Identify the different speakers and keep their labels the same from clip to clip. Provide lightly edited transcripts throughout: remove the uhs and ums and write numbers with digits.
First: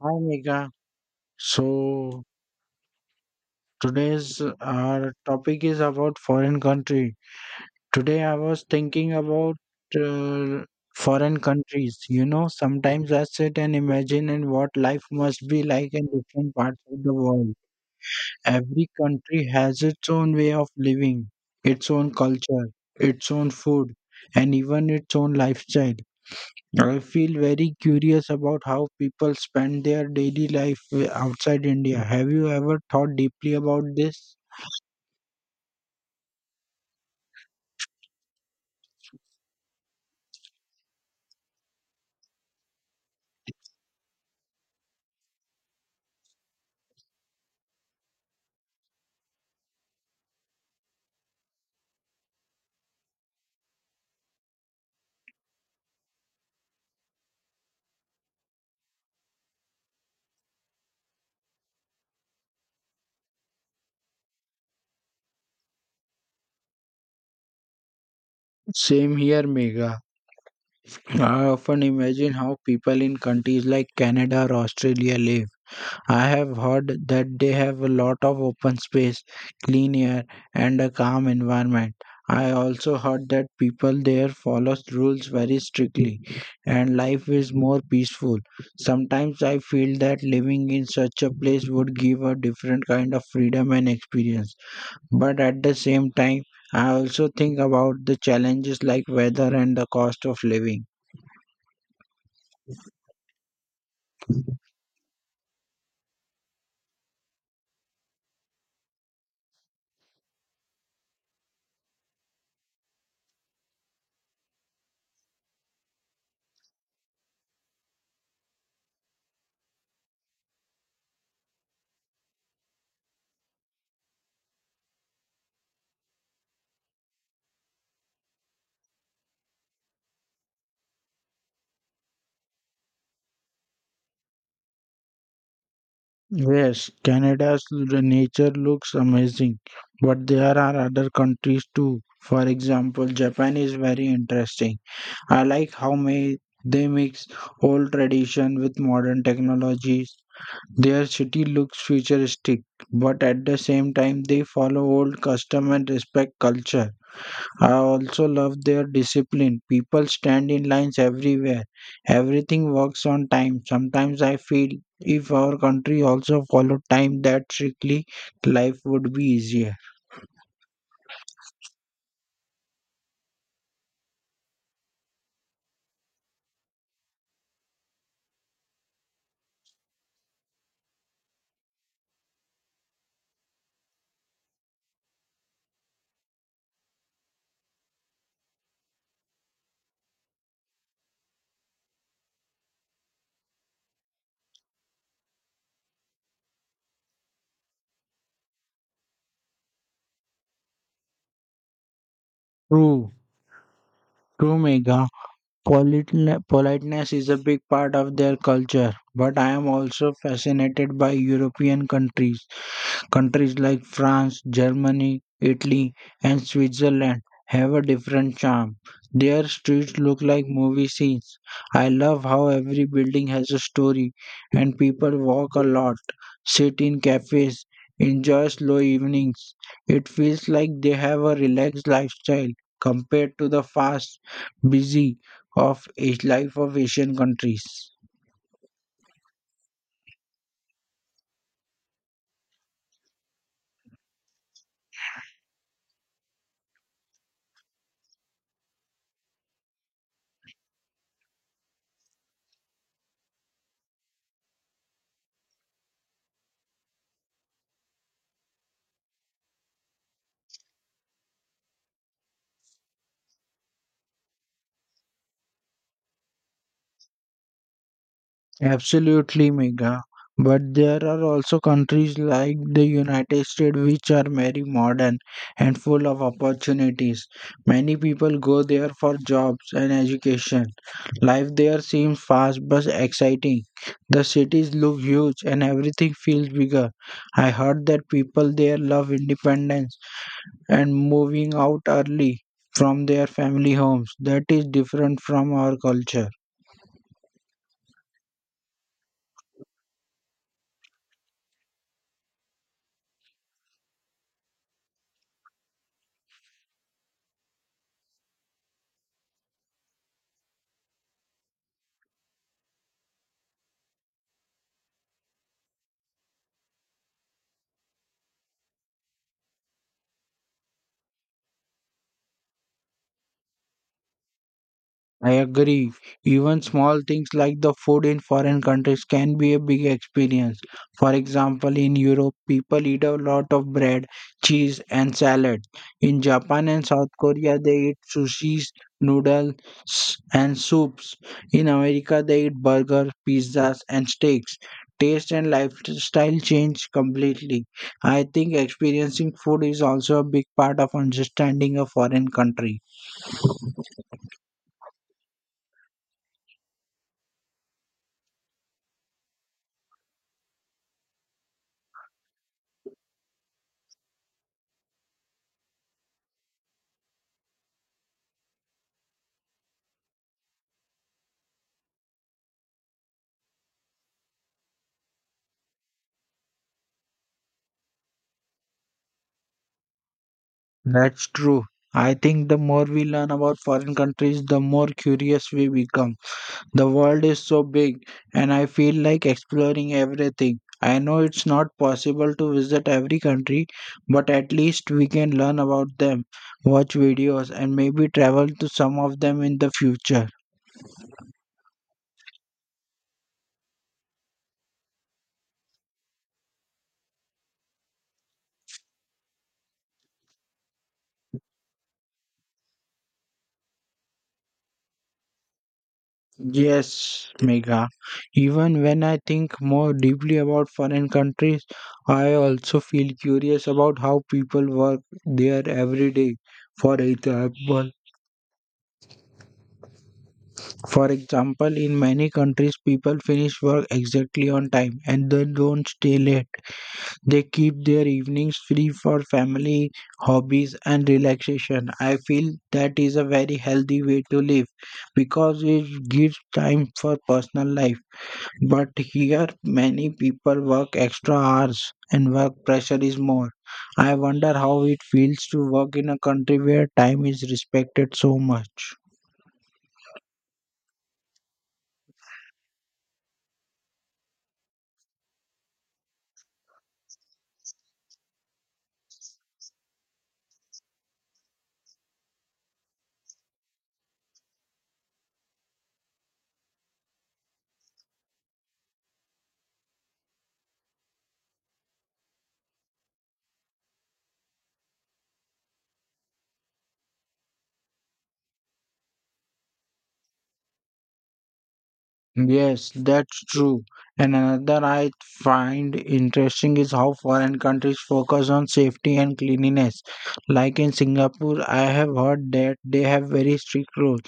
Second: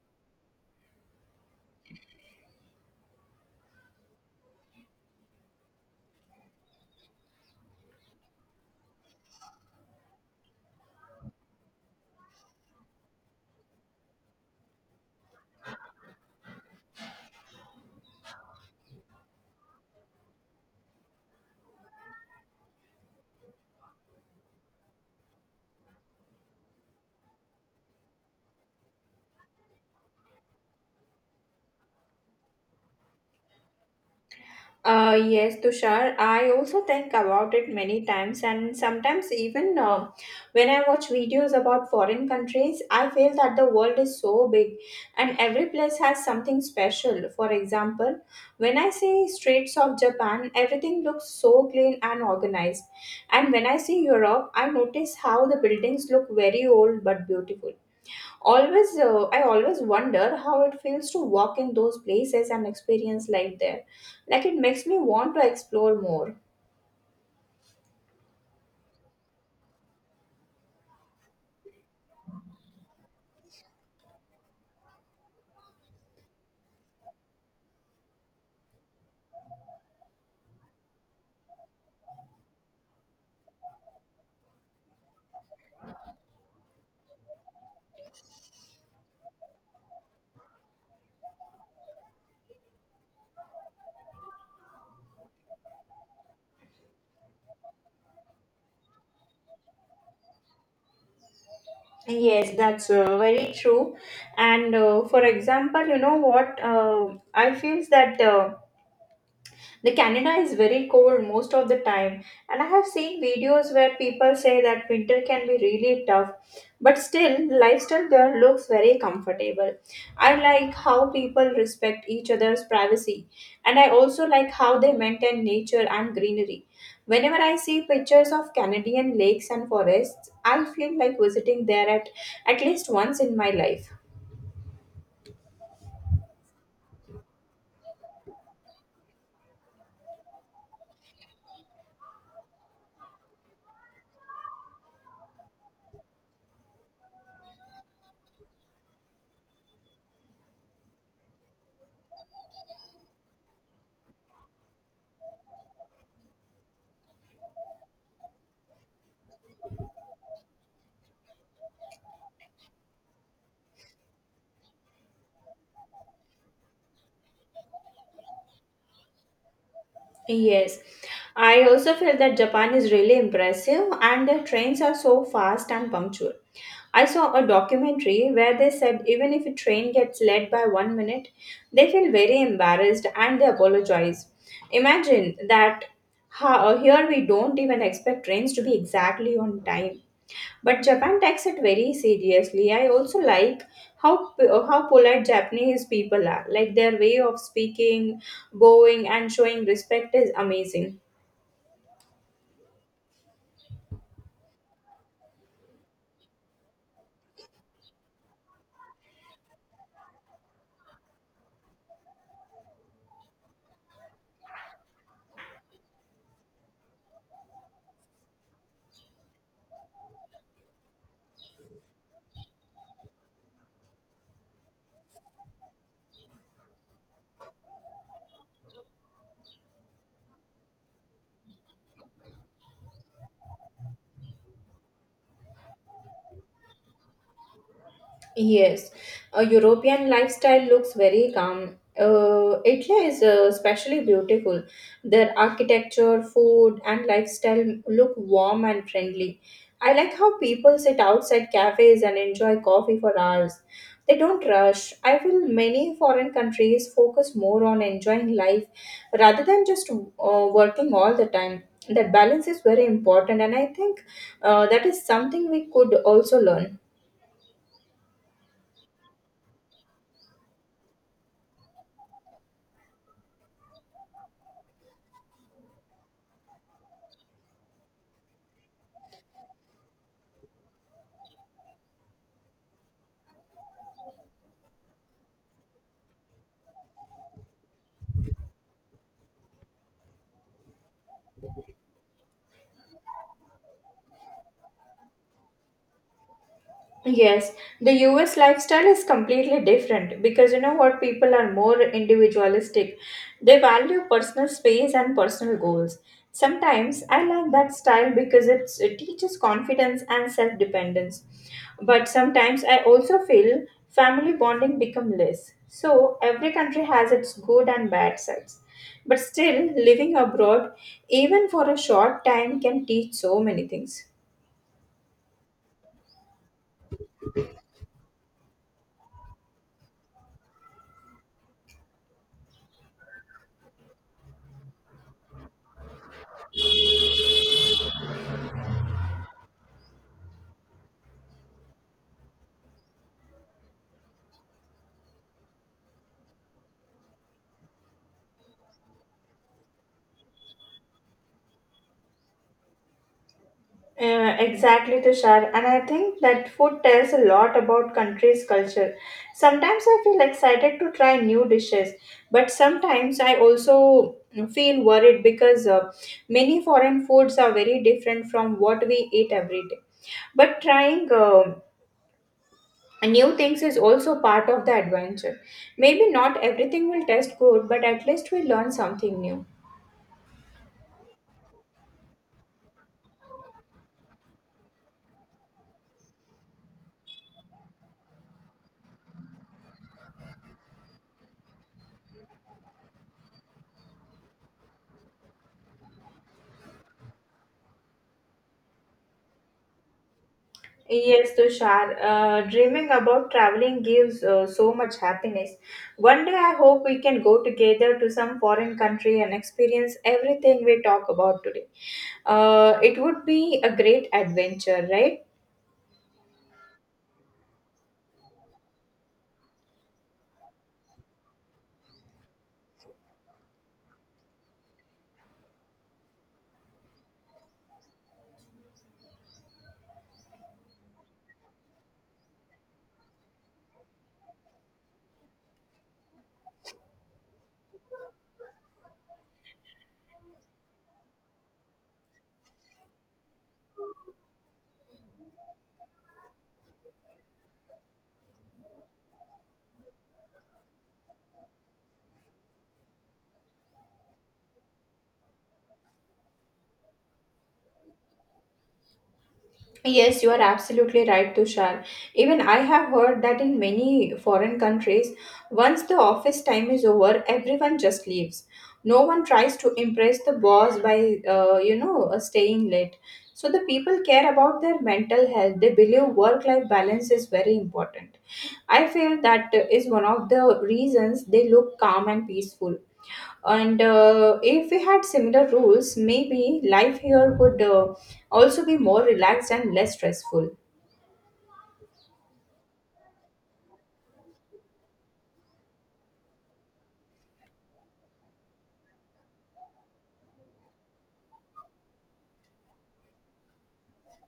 Speaker 1: Hi Megha. So today's our topic is about foreign country. Today I was thinking about uh, foreign countries. You know, sometimes I sit and imagine and what life must be like in different parts of the world. Every country has its own way of living, its own culture, its own food, and even its own lifestyle. I feel very curious about how people spend their daily life outside India. Have you ever thought deeply about this?
Speaker 2: Yes, Tushar. I also think about it many times, and sometimes even when I watch videos about foreign countries, I feel that the world is so big and every place has something special. For example, when I see streets of Japan, everything looks so clean and organized. And when I see Europe, I notice how the buildings look very old but beautiful. Always, I always wonder how it feels to walk in those places and experience life there. Like, it makes me want to explore more.
Speaker 1: Same here, Mega. I often imagine how people in countries like Canada or Australia live. I have heard that they have a lot of open space, clean air, and a calm environment. I also heard that people there follow rules very strictly and life is more peaceful. Sometimes I feel that living in such a place would give a different kind of freedom and experience. But at the same time, I also think about the challenges like weather and the cost of living.
Speaker 2: Yes, that's very true. And for example, you know what, I feels that the Canada is very cold most of the time, and I have seen videos where people say that winter can be really tough, but still, lifestyle there looks very comfortable. I like how people respect each other's privacy, and I also like how they maintain nature and greenery. Whenever I see pictures of Canadian lakes and forests, I feel like visiting there at least once in my life.
Speaker 1: Yes, nature looks amazing, but there are other countries too. For example, Japan is very interesting. I like how may they mix old tradition with modern technologies. Their city looks futuristic, but at the same time they follow old custom and respect culture. I also love their discipline. People stand in lines everywhere. Everything works on time. Sometimes I feel if our country also followed time that strictly, life would be easier.
Speaker 2: Yes, I also feel that Japan is really impressive and their trains are so fast and punctual. I saw a documentary where they said even if a train gets late by one minute, they feel very embarrassed and they apologize. Imagine that. How, here we don't even expect trains to be exactly on time. But Japan takes it very seriously. I also like how polite Japanese people are. Like, their way of speaking, bowing, and showing respect is amazing.
Speaker 1: True, true, Mega. Politeness is a big part of their culture, but I am also fascinated by European countries. Countries like France, Germany, Italy, and Switzerland have a different charm. Their streets look like movie scenes. I love how every building has a story, and people walk a lot, sit in cafes, enjoy slow evenings. It feels like they have a relaxed lifestyle compared to the fast, busy of life of Asian countries.
Speaker 2: Yes, a European lifestyle looks very calm. Italy is especially beautiful. Their architecture, food, and lifestyle look warm and friendly. I like how people sit outside cafes and enjoy coffee for hours. They don't rush. I feel many foreign countries focus more on enjoying life rather than just working all the time. That balance is very important, and I think that is something we could also learn.
Speaker 1: Absolutely, Mega. But there are also countries like the United States which are very modern and full of opportunities. Many people go there for jobs and education. Life there seems fast but exciting. The cities look huge and everything feels bigger. I heard that people there love independence and moving out early from their family homes. That is different from our culture.
Speaker 2: Yes, the US lifestyle is completely different because, you know what, people are more individualistic. They value personal space and personal goals. Sometimes I like that style because it teaches confidence and self-dependence. But sometimes I also feel family bonding become less. So every country has its good and bad sides. But still, living abroad even for a short time can teach so many things.
Speaker 1: I agree. Even small things like the food in foreign countries can be a big experience. For example, in Europe, people eat a lot of bread, cheese, and salad. In Japan and South Korea, they eat sushis, noodles, and soups. In America, they eat burgers, pizzas, and steaks. Taste and lifestyle change completely. I think experiencing food is also a big part of understanding a foreign country.
Speaker 2: Exactly, Tushar. And I think that food tells a lot about country's culture. Sometimes I feel excited to try new dishes, but sometimes I also feel worried because many foreign foods are very different from what we eat every day. But trying new things is also part of the adventure. Maybe not everything will taste good, but at least we learn something new.
Speaker 1: That's true. I think the more we learn about foreign countries, the more curious we become. The world is so big, and I feel like exploring everything. I know it's not possible to visit every country, but at least we can learn about them, watch videos, and maybe travel to some of them in the future.
Speaker 2: Yes, Tushar, dreaming about traveling gives so much happiness. One day I hope we can go together to some foreign country and experience everything we talk about today. It would be a great adventure, right?
Speaker 1: Yes, Megha. Even when I think more deeply about foreign countries, I also feel curious about how people work there every day. For example, for example, in many countries, people finish work exactly on time and they don't stay late. They keep their evenings free for family, hobbies, and relaxation. I feel that is a very healthy way to live because it gives time for personal life. But here, many people work extra hours and work pressure is more. I wonder how it feels to work in a country where time is respected so much.
Speaker 2: Yes, you are absolutely right, Tushar. Even I have heard that in many foreign countries, once the office time is over, everyone just leaves. No one tries to impress the boss by, staying late. So the people care about their mental health. They believe work-life balance is very important. I feel that is one of the reasons they look calm and peaceful, and if we had similar rules, maybe life here would also be more relaxed and less stressful.
Speaker 1: Yes, that's true. And another I find interesting is how foreign countries focus on safety and cleanliness. Like in Singapore, I have heard that they have very strict rules.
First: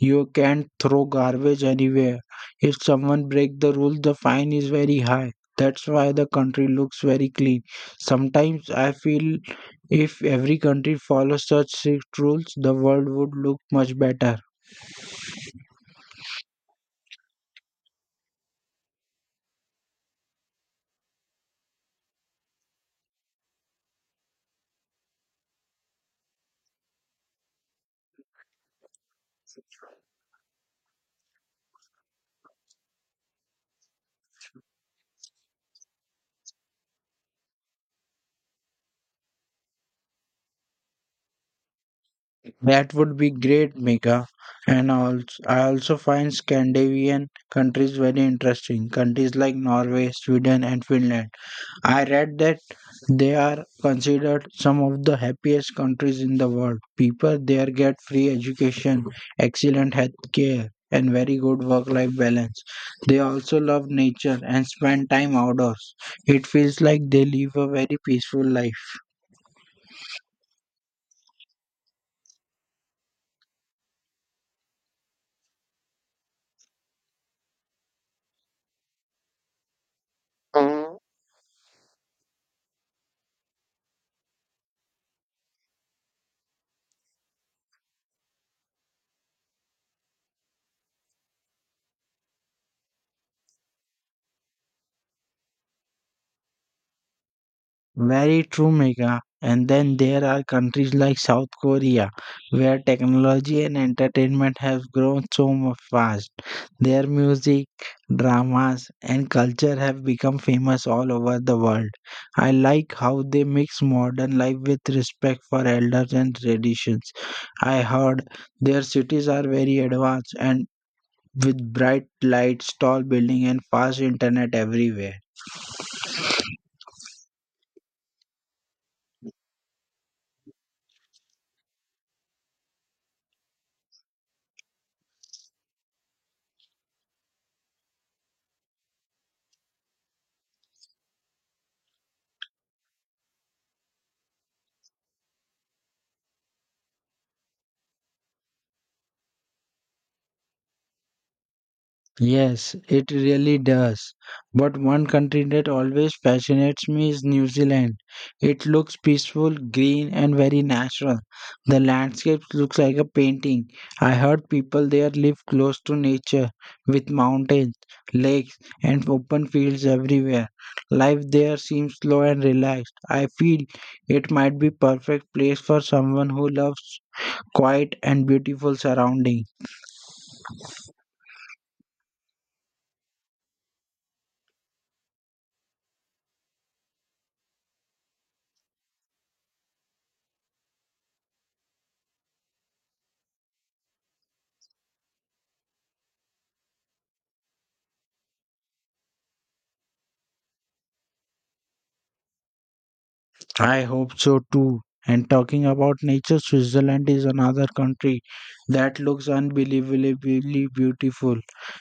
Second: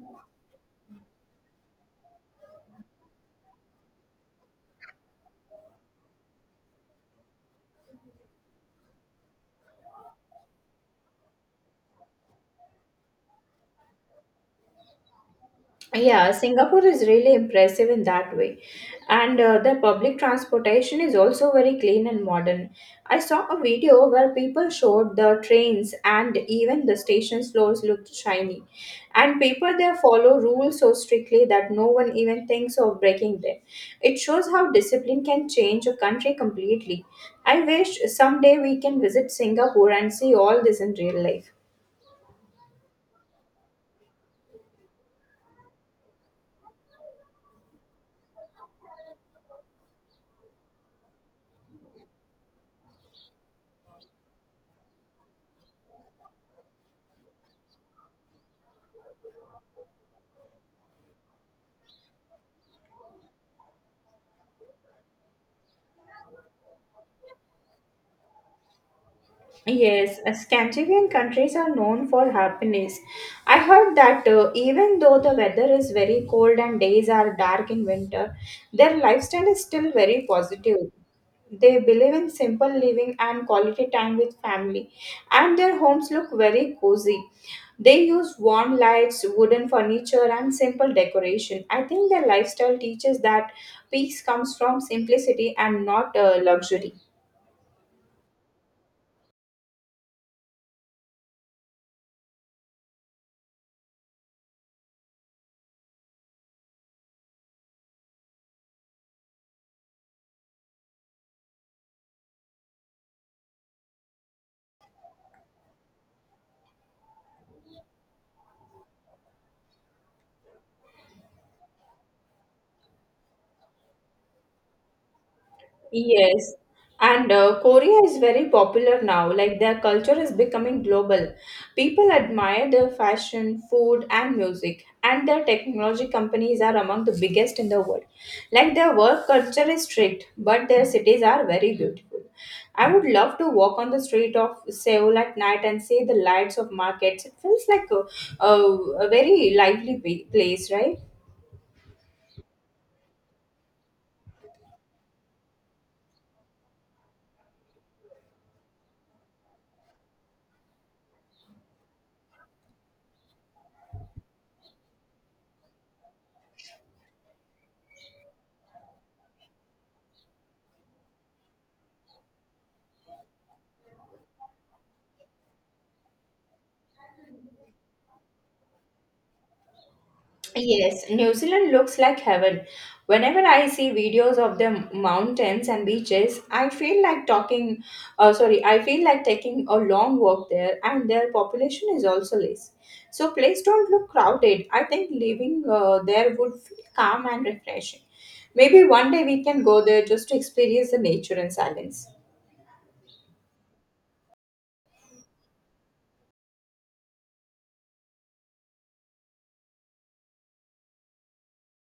Speaker 1: You can't throw garbage anywhere. If someone break the rule, the fine is very high. That's why the country looks very clean. Sometimes I feel if every country follows such strict rules, the world would look much better.
Speaker 2: Yeah, Singapore is really impressive in that way. And their public transportation is also very clean and modern. I saw a video where people showed the trains and even the station floors looked shiny. And people there follow rules so strictly that no one even thinks of breaking them. It shows how discipline can change a country completely. I wish someday we can visit Singapore and see all this in real life.
Speaker 1: That would be great, Mika. And also, I also find Scandinavian countries very interesting. Countries like Norway, Sweden, and Finland. I read that they are considered some of the happiest countries in the world. People there get free education, excellent health care, and very good work life balance. They also love nature and spend time outdoors. It feels like they live a very peaceful life.
Speaker 2: Yes, Scandinavian countries are known for happiness. I heard that even though the weather is very cold and days are dark in winter, their lifestyle is still very positive. They believe in simple living and quality time with family, and their homes look very cozy. They use warm lights, wooden furniture, and simple decoration. I think their lifestyle teaches that peace comes from simplicity and not luxury.
Speaker 1: Very true, Megha. And then there are countries like South Korea, where technology and entertainment have grown fast. Their music, dramas, and culture have become famous all over the world. I like how they mix modern life with respect for elders and traditions. I heard their cities are very advanced and with bright lights, tall buildings, and fast internet everywhere.
Speaker 2: Yes, and Korea is very popular now. Like, their culture is becoming global. People admire their fashion, food, and music, and their technology companies are among the biggest in the world. Like, their work culture is strict, but their cities are very beautiful. I would love to walk on the street of Seoul at night and see the lights of markets. It feels like a, a very lively pa- place, right?
Speaker 1: Yes, it really does. But one country that always fascinates me is New Zealand. It looks peaceful, green, and very natural. The landscape looks like a painting. I heard people there live close to nature with mountains, lakes, and open fields everywhere. Life there seems slow and relaxed. I feel it might be perfect place for someone who loves quiet and beautiful surroundings.
Speaker 2: Yes, New Zealand looks like heaven. Whenever I see videos of the mountains and beaches, I feel like talking, sorry, I feel like taking a long walk there, and their population is also less. So, place don't look crowded. I think living there would feel calm and refreshing. Maybe one day we can go there just to experience the nature and silence.
Speaker 1: I hope so too. And talking about nature, Switzerland is another country that looks unbelievably beautiful.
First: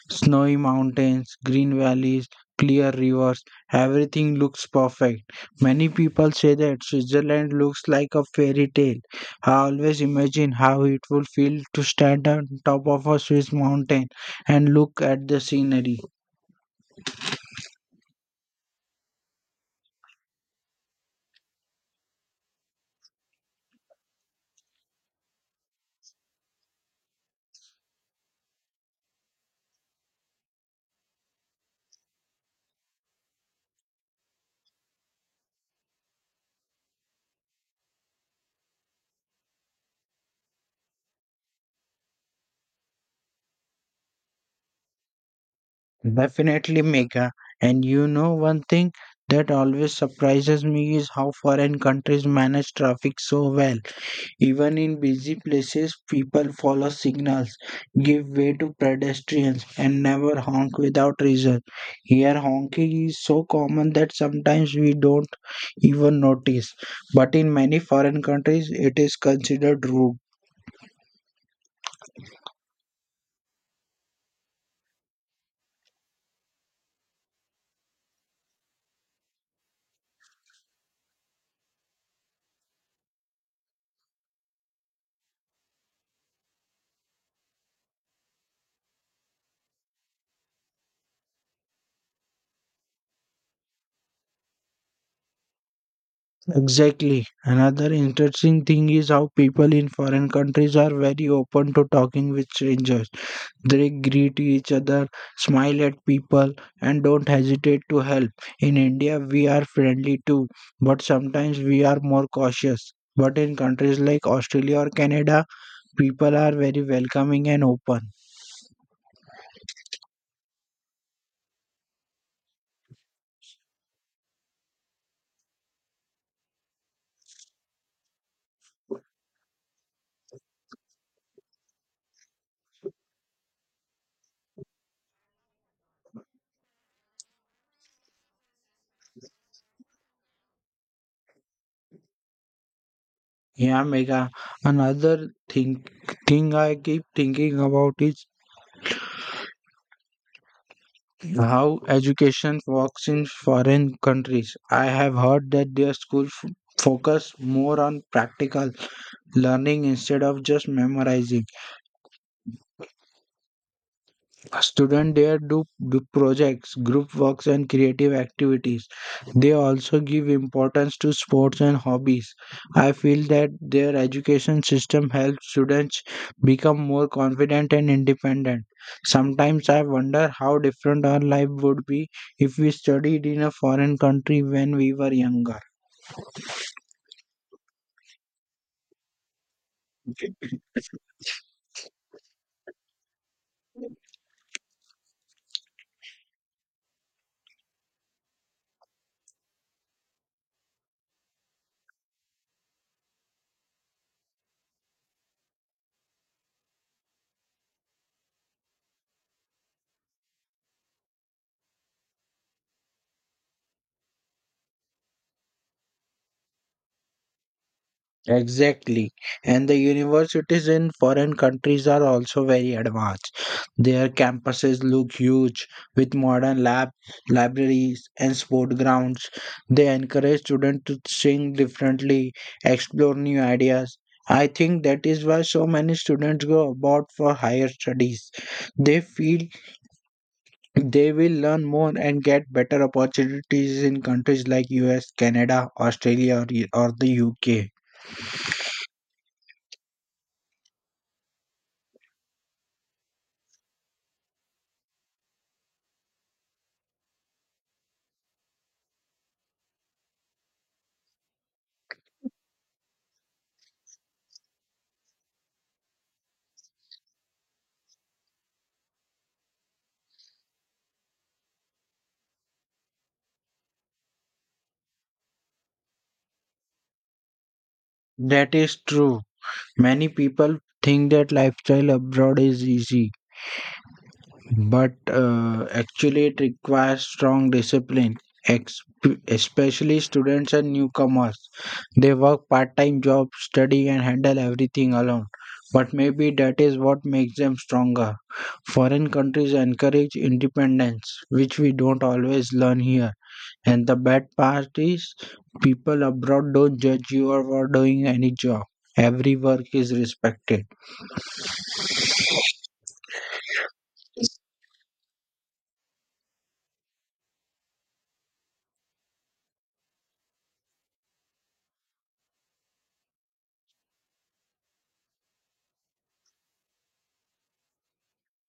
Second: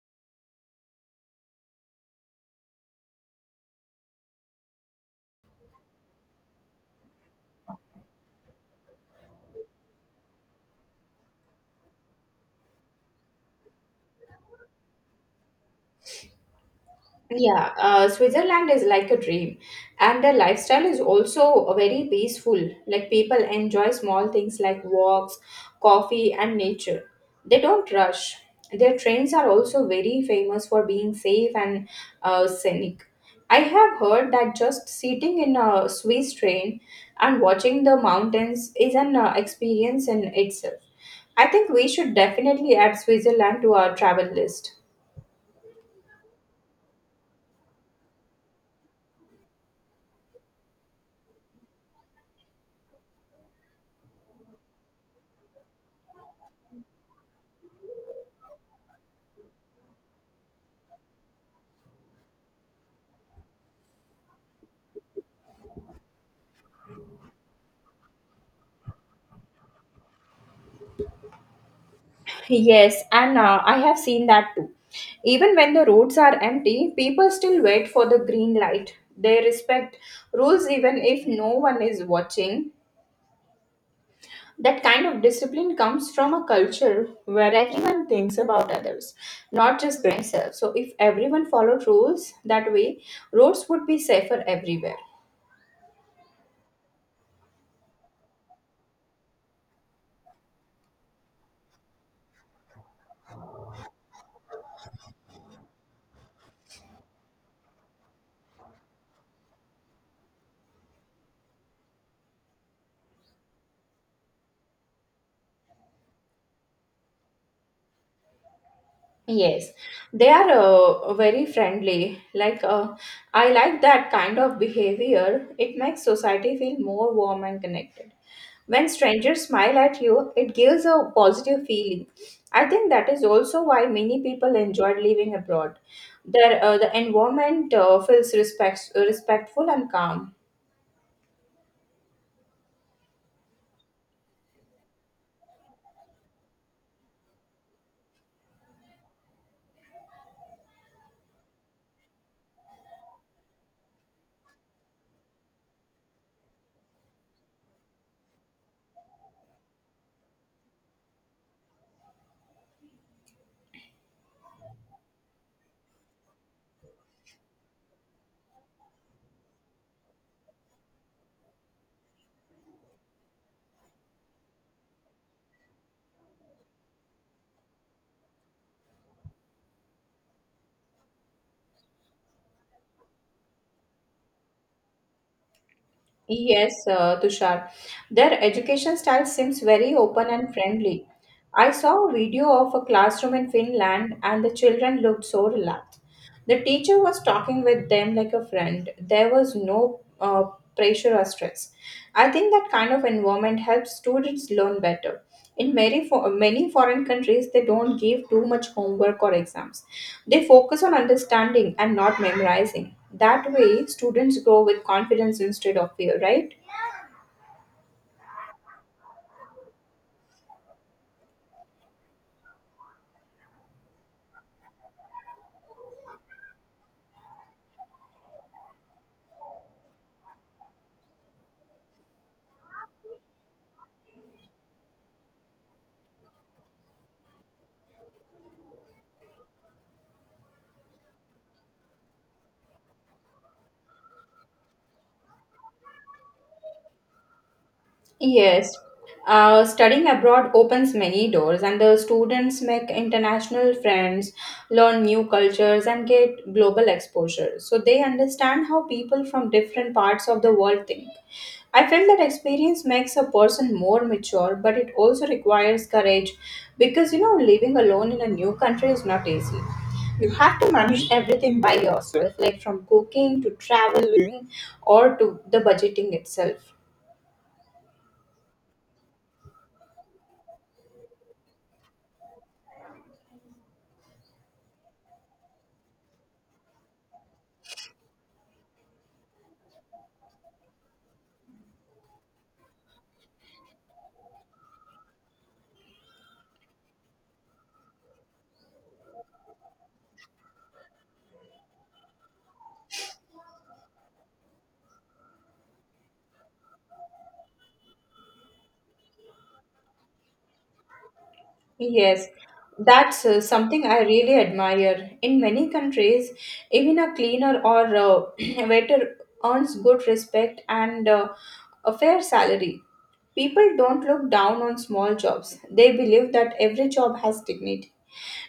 Speaker 1: Snowy mountains, green valleys, clear rivers, everything looks perfect. Many people say that Switzerland looks like a fairy tale. I always imagine how it would feel to stand on top of a Swiss mountain and look at the scenery.
Speaker 2: Yeah, Switzerland is like a dream, and the lifestyle is also very peaceful. Like, people enjoy small things like walks, coffee, and nature. They don't rush. Their trains are also very famous for being safe and scenic. I have heard that just sitting in a Swiss train and watching the mountains is an experience in itself. I think we should definitely add Switzerland to our travel list.
Speaker 1: Definitely, Megha. And you know, one thing that always surprises me is how foreign countries manage traffic so well. Even in busy places, people follow signals, give way to pedestrians, and never honk without reason. Here, honking is so common that sometimes we don't even notice. But in many foreign countries, it is considered rude.
Speaker 2: Yes, and I have seen that too. Even when the roads are empty, people still wait for the green light. They respect rules even if no one is watching. That kind of discipline comes from a culture where everyone thinks about others, not just themselves. So, if everyone followed rules that way, roads would be safer everywhere.
Speaker 1: Exactly. Another interesting thing is how people in foreign countries are very open to talking with strangers. They greet each other, smile at people, and don't hesitate to help. In India, we are friendly too, but sometimes we are more cautious. But in countries like Australia or Canada, people are very welcoming and open.
Speaker 2: Yes, they are very friendly. I like that kind of behavior. It makes society feel more warm and connected. When strangers smile at you, it gives a positive feeling. I think that is also why many people enjoyed living abroad. There, the environment feels respectful and calm.
Speaker 1: Yeah, Mega. Another thing I keep thinking about is how education works in foreign countries. I have heard that their schools focus more on practical learning instead of just memorizing. Students there do projects, group works, and creative activities. They also give importance to sports and hobbies. I feel that their education system helps students become more confident and independent. Sometimes I wonder how different our life would be if we studied in a foreign country when we were younger.
Speaker 2: Yes, Tushar. Their education style seems very open and friendly. I saw a video of a classroom in Finland and the children looked so relaxed. The teacher was talking with them like a friend. There was no pressure or stress. I think that kind of environment helps students learn better. In many foreign countries, they don't give too much homework or exams. They focus on understanding and not memorizing. That way, students grow with confidence instead of fear, right?
Speaker 1: Exactly. And the universities in foreign countries are also very advanced. Their campuses look huge with modern lab libraries and sport grounds. They encourage students to think differently, explore new ideas. I think that is why so many students go abroad for higher studies. They feel they will learn more and get better opportunities in countries like US, Canada, Australia, or the UK.
Speaker 2: Yes, studying abroad opens many doors, and the students make international friends, learn new cultures, and get global exposure. So they understand how people from different parts of the world think. I felt that experience makes a person more mature, but it also requires courage because, you know, living alone in a new country is not easy. You have to manage everything by yourself, like from cooking to traveling or to the budgeting itself.
Speaker 1: That is true. Many people think that lifestyle abroad is easy, but actually it requires strong discipline, ex- especially students and newcomers. They work part time jobs, study, and handle everything alone. But maybe that is what makes them stronger. Foreign countries encourage independence, which we don't always learn here. And the bad part is, people abroad don't judge you for doing any job. Every work is respected.
Speaker 2: Yes, that's something I really admire. In many countries, even a cleaner or waiter earns good respect and a fair salary. People don't look down on small jobs. They believe that every job has dignity.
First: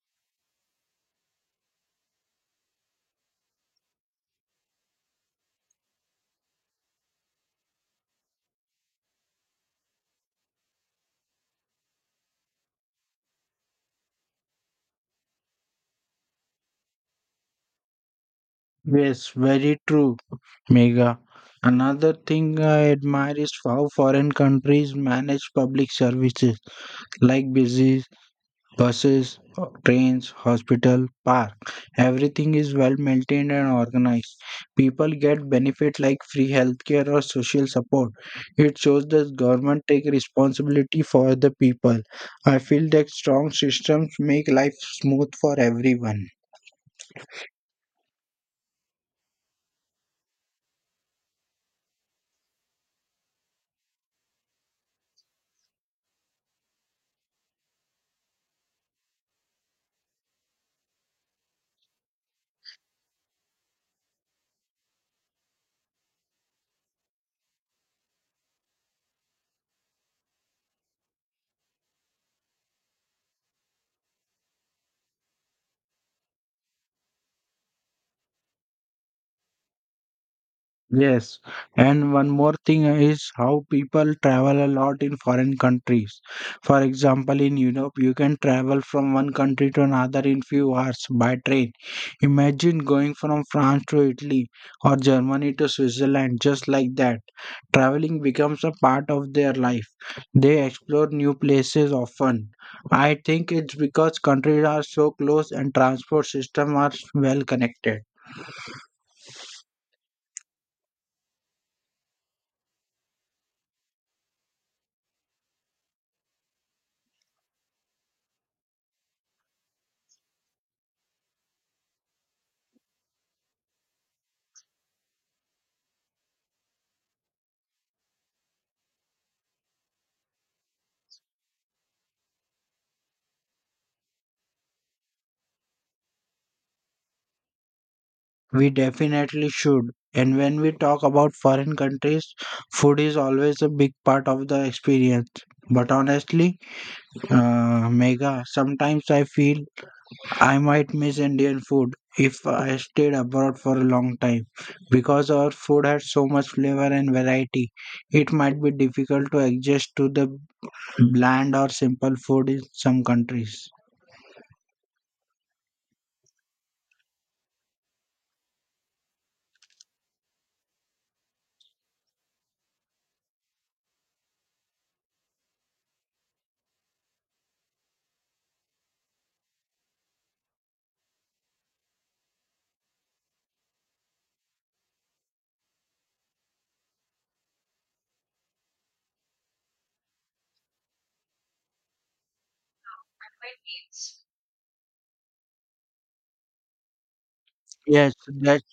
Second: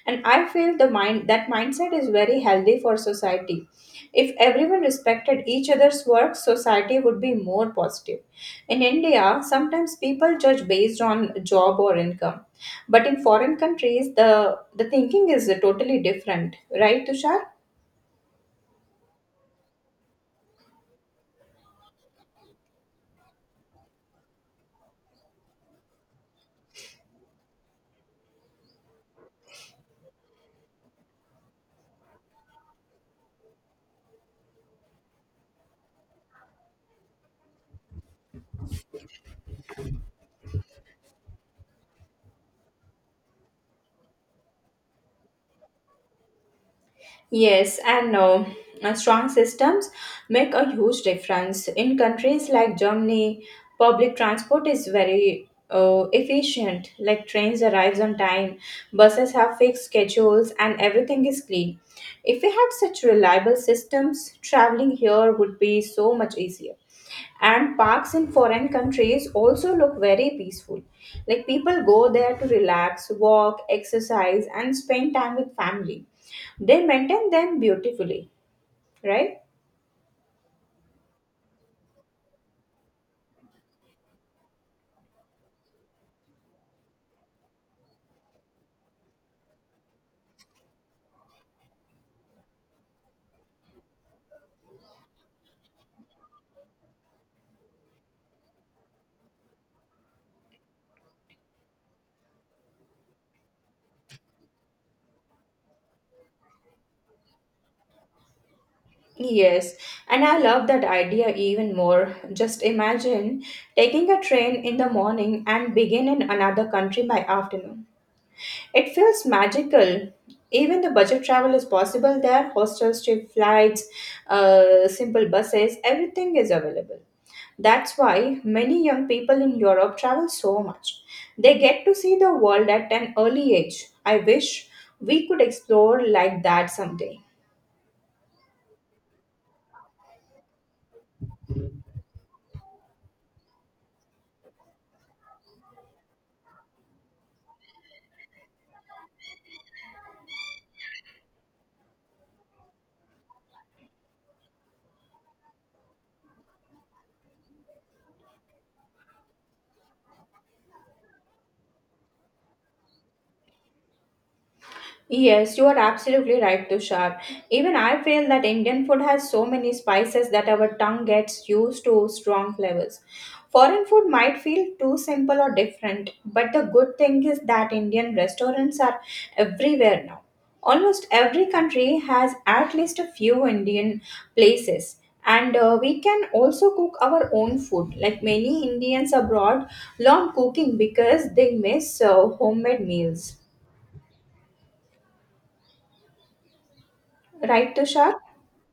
Speaker 2: And I feel the mind that mindset is very healthy for society. If everyone respected each other's work, society would be more positive. In India, sometimes people judge based on job or income. But in foreign countries, the thinking is totally different, right, Tushar?
Speaker 1: Yes, very true, Mega. Another thing I admire is how foreign countries manage public services like buses, trains, hospital, park. Everything is well maintained and organized. People get benefit like free healthcare or social support. It shows that government take responsibility for the people. I feel that strong systems make life smooth for everyone.
Speaker 2: Yes and no. Strong systems make a huge difference. In countries like Germany, public transport is very efficient. Like, trains arrives on time, buses have fixed schedules, and everything is clean. If we had such reliable systems, traveling here would be so much easier, and parks in foreign countries also look very peaceful. Like, people go there to relax, walk, exercise, and spend time with family. They maintain them beautifully, right?
Speaker 1: Yes, and one more thing is how people travel a lot in foreign countries. For example, in Europe, you can travel from one country to another in few hours by train. Imagine going from France to Italy or Germany to Switzerland just like that. Traveling becomes a part of their life. They explore new places often. I think it's because countries are so close and transport systems are well connected.
Speaker 2: Yes, and I love that idea even more. Just imagine taking a train in the morning and begin in another country by afternoon. It feels magical. Even the budget travel is possible there. Hostels, cheap flights, simple buses, everything is available. That's why many young people in Europe travel so much. They get to see the world at an early age. I wish we could explore like that someday.
Speaker 1: We definitely should. And when we talk about foreign countries, food is always a big part of the experience. But honestly, Mega, sometimes I feel I might miss Indian food if I stayed abroad for a long time. Because our food has so much flavor and variety, it might be difficult to adjust to the bland or simple food in some countries.
Speaker 2: Yes, you are absolutely right, Tushar. Even I feel that Indian food has so many spices that our tongue gets used to strong flavors. Foreign food might feel too simple or different, but the good thing is that Indian restaurants are everywhere now. Almost every country has at least a few Indian places. And we can also cook our own food. Like, many Indians abroad, learn cooking because they miss homemade meals. Right,
Speaker 1: Yes,
Speaker 2: Tushar?
Speaker 1: that's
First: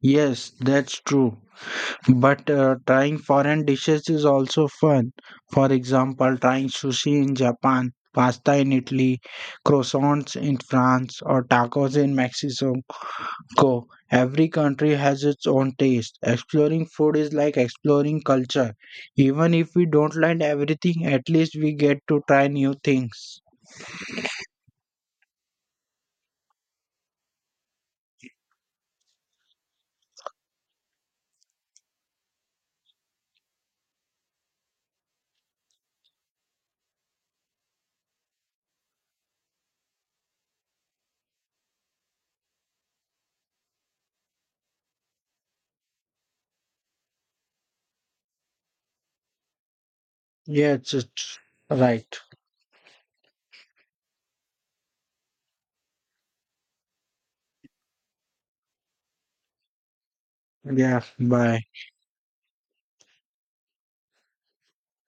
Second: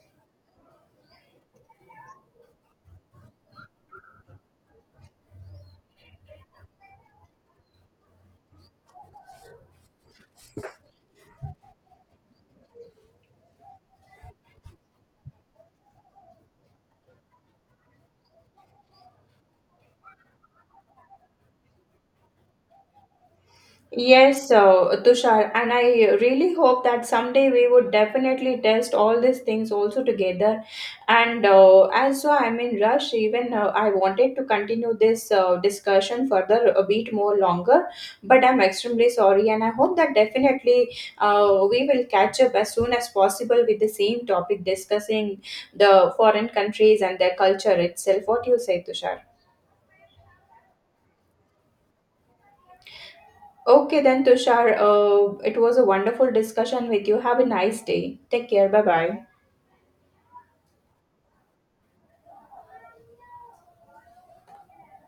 Speaker 1: yes, that's true. But trying foreign dishes is also fun. For example, trying sushi in Japan, pasta in Italy, croissants in France, or tacos in Mexico. Every country has its own taste. Exploring food is like exploring culture. Even if we don't like everything, at least we get to try new things.
Speaker 2: Yes, so Tushar, and I really hope that someday we would definitely test all these things also together. And as so I'm in rush, even I wanted to continue this discussion further a bit more longer, but I'm extremely sorry, and I hope that definitely we will catch up as soon as possible with the same topic discussing the foreign countries and their culture itself. What do you say, Tushar?
Speaker 1: Yes, it's right.
Speaker 2: Okay, then, Tushar, it was a wonderful discussion with you. Have a nice day. Take care. Bye bye.
Speaker 1: Yeah, bye.